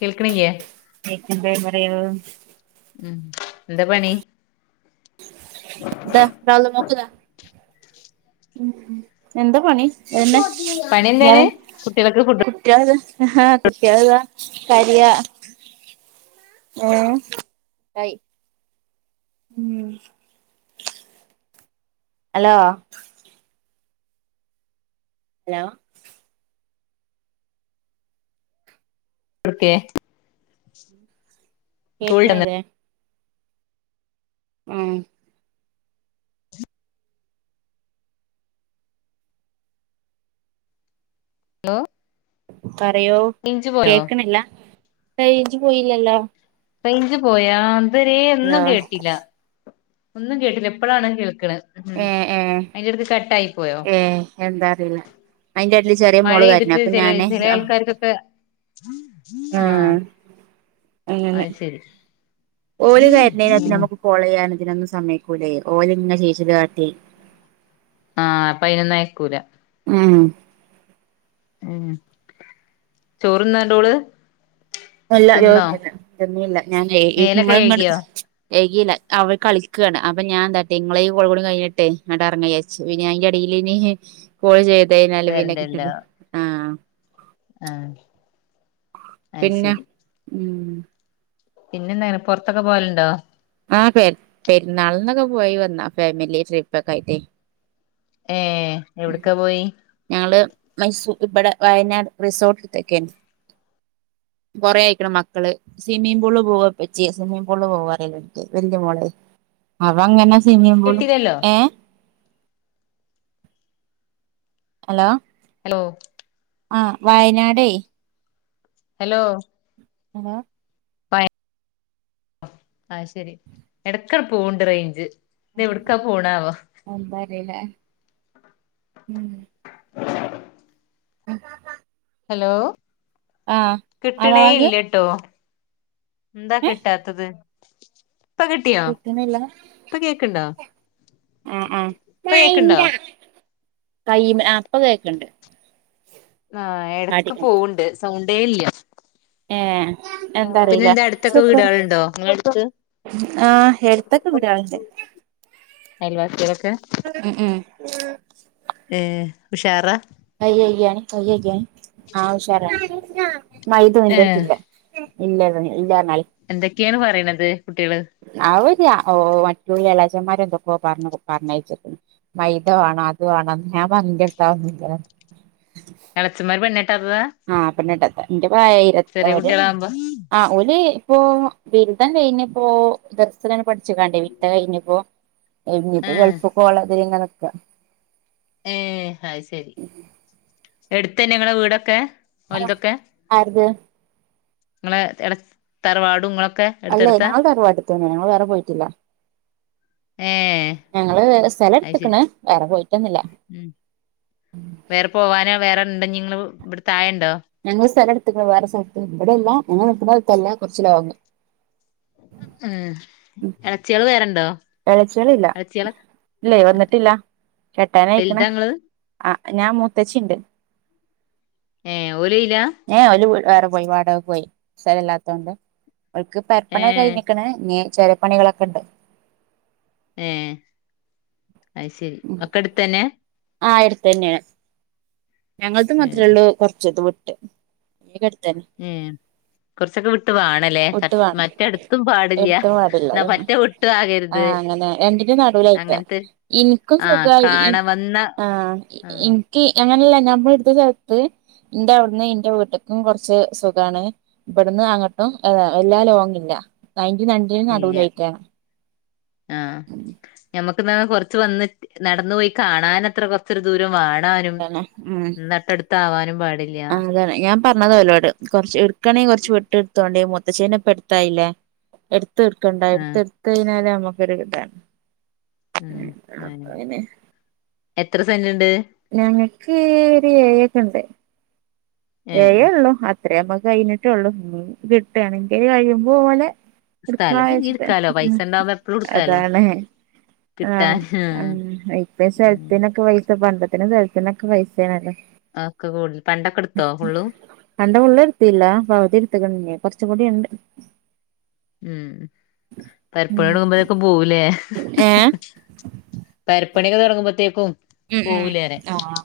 കേൾക്ക്ണില്ല്യെ അയോ ഉം എന്താ പണി ദാ നാവില മോക്കതാ ഉ എന്താ പണി എന്ന് പണി എന്താണ് ഇയാള് കുട്ടികൾക്ക് ഫുഡ് കുട്ട്യേളിത് ആഹ കുട്ട്യെളിത കരയാ ആ കയി മം ഹലോ ഹലോ കൊടുക്കേ സ്കൂളിട്ടന്നല്ലോ കേക ആഹ ഹലോ പറയോ കേക്കണില്ല കഴു പോയില്ലല്ലോ റെയിഞ്ച് പോയാ ഇതുവരെേ ഹലോ ഒന്നും കേട്ടില്ല ഒന്നും കേട്ടില്ല ഇപ്പോളാണ് കേൾക്ക് ണ് ഉം ഏ ഏ അയിന്റെടുത്ത് കട്ടായി പോയോ ഏ എന്താ അറിയില്ല അയിന്റെ എടേല് ചെറിയ മോള് കരഞ്ഞു മഴെയ്തിട്ട് അപ്പൊ ചില ഞാന് ചില ആ ആൾക്കാർക്കൊക്കെ ആ അങ്ങനെ ഓല കാരുന്നതിനകത്ത് ഉം നമുക്ക് കോള ചെയ്യാന ഇതിനൊന്നു സമയക്കൂലെ ഓല ഇങ്ങ നെ ചിച്ചീല്കാട്ടീ ആ അപെയ്നൊന്നും അയക്കൂലാ ഹും ഉ ചോറ്ന്നാണ്ടോള് ഇല്ല ചോർന്നില്ലാ ഞാൻ ഈ മേലൊക്കെ നിങ്ങള് ഇങ്ങട്ട് കഴുകിയോ കഴികില്ല അവ കളിക്കാണ് അപ്പ ഞാ എന്താട്ടീ ഇങ്ങള കോളും കൂടി കഴിഞ്ഞിട്ട് ഇങ്ങോട്ട് ഇറങ്ങാൻ വിചാരിച്ചു പിന്നെ അയിന്റെ എടില് പിന്നെ കോൾ ചെയ്ത് കഴിഞ്ഞാൽ പിനെ കിട്ടല ആ ആ അയ് പിന്നെ ശരി ഉം പിന്നെ എന്താങ്ങനെ പുറത്തൊക്കെ പോവലുണ്ടോ ആ പെ പെരുന്നാളന്നൊക്കെ പോയി വന്നാ ഫാമിലി ട്രിപ്പ് ഒക്കെ ആയിട്ട് എ എവിടക്കാ പോയി മൈസൂർ ഇപടെ വയനാട് റിസോർട്ടിൽ ഇട് തെക്കേ കൊറെേ ആയിക്കണം മക്കള് സ്വിമ്മിംഗ പൂള് പോവ ഇപ്പച്ചിയെ സ്വിമ്മിംഗ പൂള് പോവാന്ന് പറയല് വലിയ മോള് അപ്പ അങ്ങനെ സിമ്മിങ് പൂള് കേട്ടില്ലല്ലോ ഏ ഹലോ ഹലോ ആ വയനാട് ഹലോ ഹലോ ആയ് ശെരി എടക്കണ പോവ്ണ്ട് റേഞ്ച് ഇത് എവിടക്കാ പോണാവോ അല്ലല്ലേ ഉം അ ഹലോ കിട്ടണേ ആവാവാക് ഇല്ലട്ടോ എന്താ ഏ കിട്ടാത്തത് പകട്ടിയാ കിട്ടുന്നില്ല ഇപ്പ കേക്ക്ണ്ടോ ആ ആ ഇപ്പ കേക്ക്ണ്ടോ കയ ഇപ്പോ കേക്കണ്ട് ആ എടക്ക് പോവണ്ട് സൗണ്ടേ ഇല്ല ഏ എന്താ പിന്നെ അറിയില അടുത്തൊക്കെ ചപ്പ വീടാളുണ്ടോ നിങ്ങള അടുത്ത് ആ എടുത്തൊക്കെ വീടാളുണ്ട് അയൽവാസികൾ ഒക്കെ ഉ ഏ ഉഷാറാ സായി ആഹ് ഹുഷാര മൈത ഏ ഇത്തില്ല ഇല്ല ഇല്ല ങ്ങാൽ ക്കെ പറയ്ണത് അവര് ഓ മറ്റ എലാച്ചന്മാരെ എന്തൊക്കോ പറഞ്ഞ പറഞ്ഞയച്ചി മൈത വാണം അതുവാണ ഞാൻ പർഞ്ഞു ഇന്റെട്ത്ത് അതൊന്നുല്ലന്ന് എളച്ചന്മാർ പെണ്ണ് ആഹ പെണ്ണാട്ടാത്തെ ഇന്റെ പ്രായായി ഇര് ചെറിയ ഒരു കുട്ടികളാകുമ്പോ ആ ഓല് ഇപ്പൊ ബിരുദം കഴിഞ്ഞ് പ്പോ ദർസ് ലാണ്ട് പഠിച്ച്ക്കാണ്ടേ വിരുദം കഴിഞ്ഞപ്പോ കയിഞ്ഞ് ആ പ്പൊ ഗൾഫ്ക്ക് പോവാള്ളതില് ങ്ങനെ നിക്കാ ഏ ഹായ് ശരി എട് ആ ആര്ത് ഇങ്ങളെ എട തറവാടും ഇങ്ങളെ അല്ലേ ഞങ്ങൾ തറവാട്ടി തന്നെയാണ്. ഞങ്ങള് വേറെ പോയിട്ടില്ല. ഏഹ് ഞങ്ങള് സ്ഥല അത് ശരി ഇട്ത്ത്ക്ക്ണ്. വേറെ പോയിട്ടന്നില്ല. ഉം വേറെ പോവാന വേറെണ്ടഞ്ഞ്ങ്ങള് ഇവ്ടെ താ ഞങ്ങള് സ്ഥലം ഇട്ത്ത്ക്ക്ണ് വേറെ സെൽത്ത്. ഇബടെല്ല ഞങ്ങള് നിക്ക് നോട്‌ത്തല്ല. കൊർച്ച് ലോങ്ങ് ഉം എളച്ചിയള് വേറെണ്ടോ എളച്ചിയളില്ല എളച്ചിയാള് ഇല്ല വന്നിട്ടില്ല കെട്ടാനായിക്ക്ണ് വലുതാ ഇങ്ങള് ആ ഞാ മൂത്തച്ചിണ്ട്. ഏ ഓല് അയിലാ ഏ ഓല് വേറെ പോയി വാടകക്ക് പോയി സ്ഥലല്ലാത്തൊണ്ട് ഓല്ക്ക് പെര് പണി ക്കെ ഏഹ് കഴിഞ്ഞിക്ക്ണ്. ന്ന് ചെറിയപ്പണികളൊക്കെ ണ്ട് ഏ അയ് ശരി ഒക്കട്ത്തന്നെ ആഎടുത്തെന്നാണ്. ഞങ്ങള്ത് മാത്രേ ഏഹ് ഉള്ളൂ കൊർച്ച് ദൂരം വിട്ട് അടുത്തന്നെ ഏ കൊർച്ചൊക്കെ വിട്ട ട്ട് വാണല്ലേ വിട്ട് വേണം മറ്റട്ത്തും പാടില്ല എടുത്തും പാടില്ല എന്നാ പറ്റേ വിട്ടും ആകര്ത്. നടുലായിട്ക്കാൻ ഇന്ക്കും സുഖാ കാണ വന്ന ആ ആഹ് ഇന്ക് അങ്ങനല്ല ഞമ്മള്ട്ത്ത സെൽത് ഇന്റെ അവ്ടുന്ന് ഇന്റെ വീട്ട്ക്കും കൊർച്ച് സുഖാണ് ഇബട്ന്ന് അങ്ങട്ടും അതാ വല്ലാ ലോങ്ങില്ല. അയിന്റെ രണ്ടിന്റിം ഇല്ല നടൂലായിട്ടാണ്. മ് കൊർച് വന്ന് നട്ന്ന് പോയി കാണാനത്ര കൊർച്ചൊരു ദൂ വാണാനും നട്ടട്ത്താവാനും പാ ആ താണ് ഞാൻ പറഞ്ഞതോലോട് കൊർച് ഇട്ക്കാണെങ്കി കൊർച്ച് വിട്ട് ഇട്ത്തോണ്ടി മു ത്തച്ചിന്നെ ഇപ്പ എടുത്തായില്ലേ എടുത്ത് ഇട്ക്കണ്ട ആഹ് എട്ത്ത് ഇട്ത്ത് കഴിഞ്ഞാല് നമുക്കൊരു താണ് ഉം ഉം എത്ര സെന്റ് ഞങ്ങക്ക് ഒരു ഏഴ് ക്കെ ണ്ട്. ഏഹ് ഏയൊള്ളു അത്രേമ്മക്ക് കഴിഞ്ഞിട്ട് ള്ളു. ഇനി കിട്ടാണെങ്കിൽ കഴിയുമ്പോലെ. സ്ഥലം പിന്നിം ഇട്ക്കായിച്ചിട്ടാ ഇട്ക്കാലോ ഉം പൈസണ്ടാവുമ്പോ എപ്പളും ഇട്ക്കാലോ അതാണ്. ആ കിട്ടാന് ഇപ്പ ആഹ് സെൽത്തിനൊക്കെ പൈസ പണ്ടത്ത്നും സെൽത്ത്നൊ ക്കെ പൈസേണല്ലേ ആക്കെ കൂടുതൽ പണ്ടൊക്കെ ഇട് ത്തോ പണ്ടം ഫുള്ള് ഇട്ത്തീല്ലാ പൗതി ഇട് ത്ത്ക്ക്ണ് ന്നി കൊറച്ചും കൂടി ണ്ട്. ഉം പെര്പ്പണി ഉം തൊടങ്ങുമ്പോക്കും പോവൂലേ ഏഹ് പെര്പ്പണിയൊക്കെ തൊ ട്ങ്ങുമ്പത്തേക്കും ഉം ഉം ആ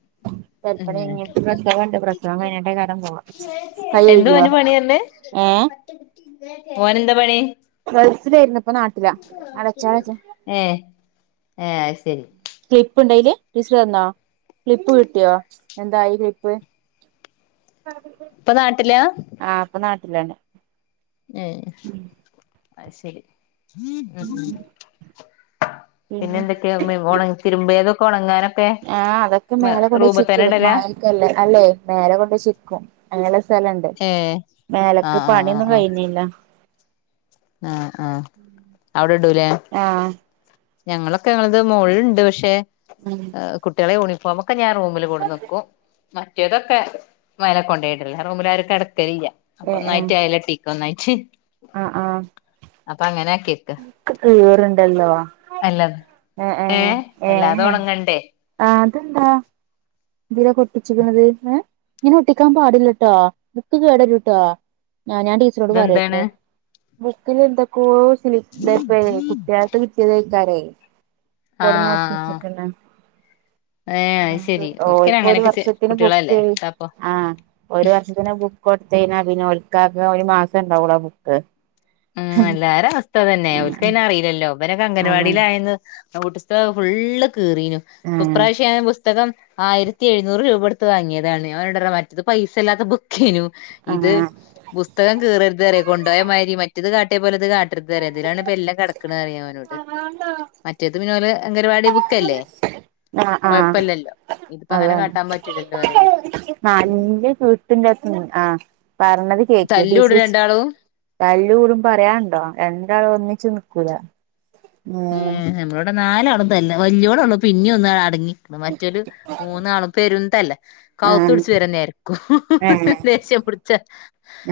[inaudible] പെര്പ്പണി കഴിഞ്ഞിട്ട് പ്രസവണ്ട്. പ്രസവം കഴിഞ്ഞിട്ടേ ക്കാരം പോവാ കൈ കൈകിയോ മോനെന്താ പണി ഗൾഫിലായിരുന്നു ഇപ്പൊ നാട്ടിലാ അടച്ചോ അടച്ചോ ഏ ഏ അയ് ശരി ക്ലിപ്പ് ഇണ്ടയ്ല് ടീച്ചർ തന്നോ ക്ലിപ്പ് കിട്ടിയോ എന്തായി ക്ലിപ്പ് [inaudible] ഇപ്പൊ നാട്ടിലാ ഇല്ലാണ് ഏഹ് അയ്ശരി പിന്നെ എന്തൊക്കെയാ ഉമ്മയും മോളും തിരുമ്പിയതോക്കെ ഉണങ്ങാന ആഹ് അതൊക്കെ മേലെ കൊണ്ടൊയ് ചിക്കിടും ഇടലാ മയക്കേല്ലേ അല്ലെ മേലെ കൊണ്ട ചിക്കും അങ്ങനെ സ്ഥലണ്ട് ഏ ആ മേലക്ക് പണിയൊന്നും കഴിഞ്ഞില്ല ആഹ് ആഹ് അവിടെ ഇടൂലേ ആഹ് ഞങ്ങളൊക്കെ ഞങ്ങളത് മോള്ല്ണ്ട് പക്ഷെ ഉം കുട്ടികളെ യൂണിഫോ ഒ ക്കെ ഞാൻ റൂമിൽ കൊട്ന്നെക്കും മറ്റേതൊക്കെ മേലേ കൊണ്ടയ്‌ടലാ റൂമിലാരു കെട ക്കലില്ല അപ്പൊ ഏഹ് ഏഹ് ഒന്നായിട്ട് ആയ്ല ടിക്കൊന്നായിട്ട് ആഹ് ആഹ് അപ്പൊ അങ്ങനെ ആക്കിക്ക് ഈറുണ്ടല്ലോ എ ഏ ഏഹ് എല്ലാതും ഏഹ് ഉണങ്ങണ്ടേ ആഹ് തെന്താ എന്തിനാപ്പം ഒട്ടിച്ച്ക്ക്ണത് ഏഹ് ഇങ്ങനെ ഒട്ടിക്കാൻ പാടില്ലട്ടോ ബുക്ക് കേടരുട്ടോ ഞ ഞാൻ ടീച്ചറോട് ഇതെന്താണ് പറയട്ടെ ബുക്കിലെന്തൊക്കൊ [unintelligible] കൊട്ന്ന് ഒട്ടിച്ചിക്ക്ണ് ഹേ അയ് ശരി ഓൽക്ക് ഒരു വർഷത്തിന് ബുക്ക് അപ്പൊ ആഹ് ഒരു വർഷത്തിന് ബുക്ക് പിന്നെ ഓൽക്കാകെ ഒരു മാസം ഉണ്ടാവുള്ളോ ആ ബുക്ക് ഉം എല്ലാരും അവസ്ഥതന്നെ ഓൽക്ക് അറിയില്ലല്ലോ ഇവലൊക്കെ അതെ അങ്കൻവാടിയിലായന്ന് ആ നോട്ട് പുസ്തകം ഫുള്ള് കീറീനു ആഹ് ഇപ്പൊപ്രാവശ്യാം പുസ്തകം ആയിരത്തി എഴുന്നൂറ് രൂപ കൊടുത്ത് വാങ്ങിയതാണ് ഞാൻ ഓനോട് പറയാ മറ്റത് പൈസ ഇല്ലാത്തെ ബുക്കെന് ഇത് ആഹ് പുസ്തകം കീറരുത് പറി കൊണ്ടോയ മാതിരി മറ്റത് കാട്ടിയ പോലെത് കാട്ട ട്ടരുതു ന്ന് പറി ഇദിലാണ് എല്ലാം കിടക്കണ പറി ഞാൻ ഓനോട് മറ്റേത് പിന്നെ. ഓലെ പരിപാടി ബുക്കല്ലേ ആഹ് ആഹ് കൊഴപ്പല്ലല്ലോ ഇതിപ്പോ അങ്ങനെ കാട്ടാൻ പറ്റില്ലല്ലോ പറി ഞാൻ നല്ലം കീട്ടും ഇന്ടെ അടുത്തുന്നു ആ പറഞ്ഞത് കേക്ക തല്ലൂടും ടീച്ചർ രണ്ടാളും തല്ല് കൂടും പറയാനുണ്ടോ രണ്ടാള ഒന്നി ച് നിക്കൂല ഉം നമ്മളളോടെ നാലാളും തല്ല വല്യോളോള്ളൂ പിന്നിം ഒന്ന് അടങ്ങി മറ്റൊല് മൂന്നാളും പെരും തല്ലാ ആഹ് കൗത്ത്ടിച്ചു വര നേരക്കും ഏഹ് ച്ച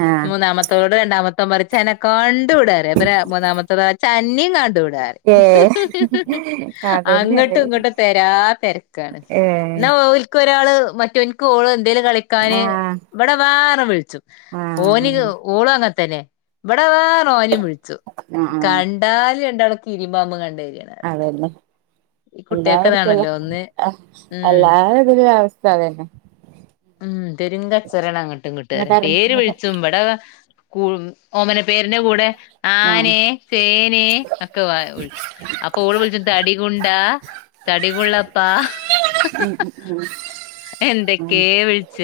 ആഹ് മൂന്നാമത്തോട് രണ്ടാമത്തെ മത്തം പറിം ച്ചന്നെ കണ്ടുട മൂന്നാമത്തതൊ ഇച്ചന്നിം കണ്ടുടറിയും ഏ ഹിഹി അതന്നെല്ലേ അങ്ങോട്ടും ഇങ്ങോട്ടും തരാ തിരക്കാണ് ഏ എന്നാ എ ഒരാള് മറ്റൊന്ക്ക് ഓള് എന്തൽ കളിക്കാന് ആഹ് ഇവിടെ വാ ന്ന് വിളിച്ചും ഓനി ആഹ് ഓള അങ്ങ തനെ ഇവിടെ വാ ന്ന് പറഞ്ഞു ഓനിം വിഴിച്ചും ആ ആ കണ്ടാല് രണ്ടാളക്കെ കീരിം പാമ്പും കണ്ടമതിരിയ അതന്നെ എല്ലാടത്തുള്ള കുട്ടികൾക്കതാണല്ലോ ഒന്ന് ഉം എല്ല അവസ്ഥ തന്നെ പേരും കച്ചറ അങ്ങോട്ടും മിങ്ങോട്ടും ഇങ്ങോട്ടറ പേര് ഇങ്ങോട്ട് വിളിച്ചും ഇപടെ ഓമന പേരിന്റെ കൂടെ ആഹ് ആനെ ചേന ഒക്കെ വിളിച്ചു അപ്പൊ ഓള് വിളിച്ചും തടികുണ്ടാ തടികുള്ള പാ എന്തൊക്ക ഉം കേ വിളിച്ച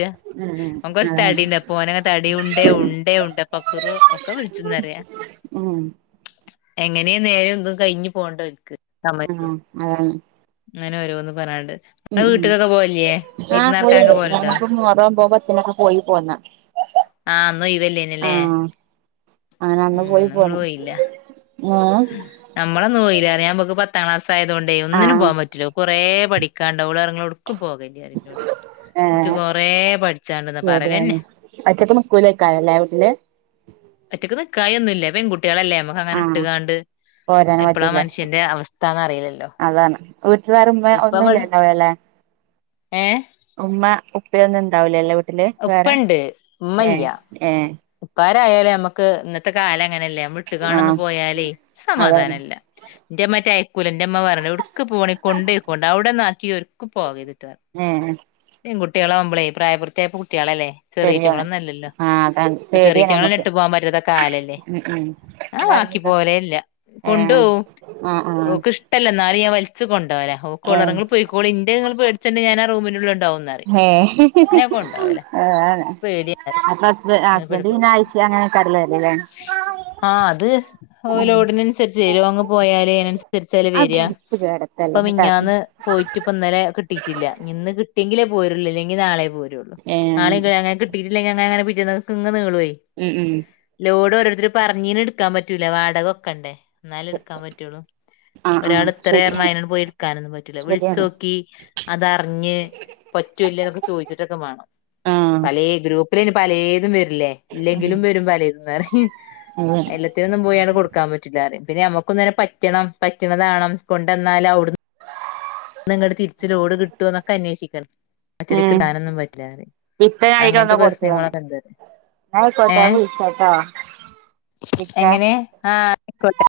ന കുറച്ച് ഉം തടിണ്ട് അപ്പോനെ തടിയുണ്ട ഉണ്ടേ ഉണ്ടപക്രു കുറ ഒക്കെ വിളിച്ചിന്നറിയ ആ എങ്ങനെയ നേരെ ഒന്നും കഴിഞ്ഞു പോണ്ട ഓൽക്ക് ഉം സമയത്തും ആഹ അങ്ങനെ ഓരോന്ന് പറഞാണ്ട് ഉം ഉം ആഹ് പോയി വിരുന്നാർക്കാനൊക്കെ പോവലുണ്ടോ ഞാനപ്പോ മുഹറം ഒമ്പതും പത്തിനും ഒക്കെ പോയി പോന്ന ആഹ് അന്ന് ഒഴിവല്ലെനിയല്ലോ ല്ലേ ആഹ് അങ്ങനെ അന്ന് പോയി പോന്ന് ഏഹ് നമ്മള് അന്ന് പോയില്ല ഇബൾക്ക് പത്താം ക്ലാസ് ആയത് കൊണ്ടേ ഒന്നിനും ആഹ് പോകാൻ പറ്റൂല കൊറേ പഠിക്ക ഓളറിഞ്ഞു ഒടുക്കും പോകല്ലി ന്ന് പറഞ്ഞ് ഇന്നോട് ച് ഏഹ് കൊറെ പഠിചാണ്ട് ന്നാ പറയലന്നെ ശരിയാണ് ഒറ്റക്ക് നിക്കൂലേക്കാരല്ലേ വീട്ടില് ഒറ്റക്ക് നിക്കായന്നുല്ല പെൺകുട്ടികളല്ലേ മ്മക്ക് അങ്ങനെ ഇട്ടുകാണ്ട് പോരൻ എപ്പളാ പറ്റില്ല മനുഷ്യന്റെ അവസ്ഥാന്ന് അറിയില്ലല്ലോ അതാണ് വീട്ടിലാരുമ്മ ഇപ്പ ഇവിടെ ഒന്നുംല്ലല്ലോ വേളെ ഏഹ് ഉമ്മ ഉപ്പയൊന്നും ഉണ്ടാവൂലല്ലേ ട്ടിൽ വേറെ ഉപ്പണ്ട് എ എ ഉപ്പാരായാലേ നമ്മുക്ക് ഇത്തെ കാല അങ്ങനല്ലേ മ്മള് ഇട്ട് കാണ്ട് ആഹ് പോയാലേ അതാണ് സമാധാനല്ല എന്റെ മ്മ കുല ന്റെമ്മ പറ എവിടുക്ക് പോകാണെങ്കിലും കൊണ്ട് പോയ്ക്കോണ്ട് അവിടെന്നാക്കിയ ഒരു പോകരുത് ഏ പെൺകുട്ടികളെകുമ്പളേ പ്രായപൂർത്തി കുട്ടികളല്ലേ ശരിയാണ് ചെറിയറ്റങ്ങളൊന്നും അല്ലല്ലോ ആഹ് അതാണ് പേടിയാണ് ഞങ്ങൾ നമ്മുക്ക് ഇട്ട് പോകാൻ പറ്റത്ത കാലല്ലേ ഉം ഉം അതാണ് ആക്കി പോവലെ ല്ല കൊണ്ട് ഏഹ് പോവും ആഹ് ആഹ് ഓക്ക് ഇഷ്ടല്ല എന്നാലും ഞാൻ വലിച്ച് കൊണ്ടോകല ഓൾക്ക് ഓള് പറി ഏഹ് ഇങ്ങള് പോയിക്കോളി ഇന്ടെ ഇങ്ങള് പേടിച്ചണ്ട ഞാൻ ആ റൂമിന്റെ ഉള്ളിൽ പറി ന്നാലും ഞാൻ കൊണ്ടോകല ഏഹ് അതാണ് ഇച്ച് പേടിയാ അപ്പൊ ഹസ്ബ ഹസ്ബൻഡ് പിന്നെ ആഴ്ച അങ്ങനെ കടല് വരല്ലേ ആഹ അത് ഉം ലോഡിനൻസരിച്ച് ലോങ്ങ്‌ പോയാല് അയ്നൻസര്ച്ചല്ലേ വെര അത് വൃത്തികേടത്തല്ല ഇപ്പോം കേട്ടാ മിഞ്ഞാന്ന് പോയിട്ട് ഇപ്പം ഇന്നലെ കിട്ടീട്ടില്ല ഇന്ന് കിട്ടി ഏഹ് നീളു ഉം ഉം ന്നാലെക്കാൻ പറ്റൊള്ളൂ ആഹ് ആഹ് ഒരാള് ഇത്രേ റഞ്ഞാല് ശരിയാണ് അയ്നങ്ങ് പോയി ഇട്ക്കാനൊന്നുല്ല ശരിയാണ് വിളിച്ചോക്കി അതർഞ്ഞ് പറ്റൊല്ലോ ന്നൊക്കെ ചോയ്ച്ചിട്ടൊക്കെ മാണം ആഹ് പലേ ഗ്രൂപ്പിലയ്ന് പലേതും വര് ല്ലേ അതെ പിന്നെ നമ്മുക്കും തന്നെ പറ്റണം പറ്റണതാണം കൊണ്ടന്നാലവ്ട്ന്ന് ട്ന്നങ്ങോട്ട് തിരിച് ലോഡ് കിട്ടെന്നൊക്കെ അന്യോഷിക്കണ് ഒറ്റടിക്ക് ഉം ഇ അങ്ങൻത്തെ പ്രസ്നങ്ങളൊക്കെണ്ട് ന്നായ്ക്കോട്ടെ ഞാവിൾച്ചാട്ടോ വിക്കാ എങ്ങനെ ആഹ് ആയിക്കോട്ടെ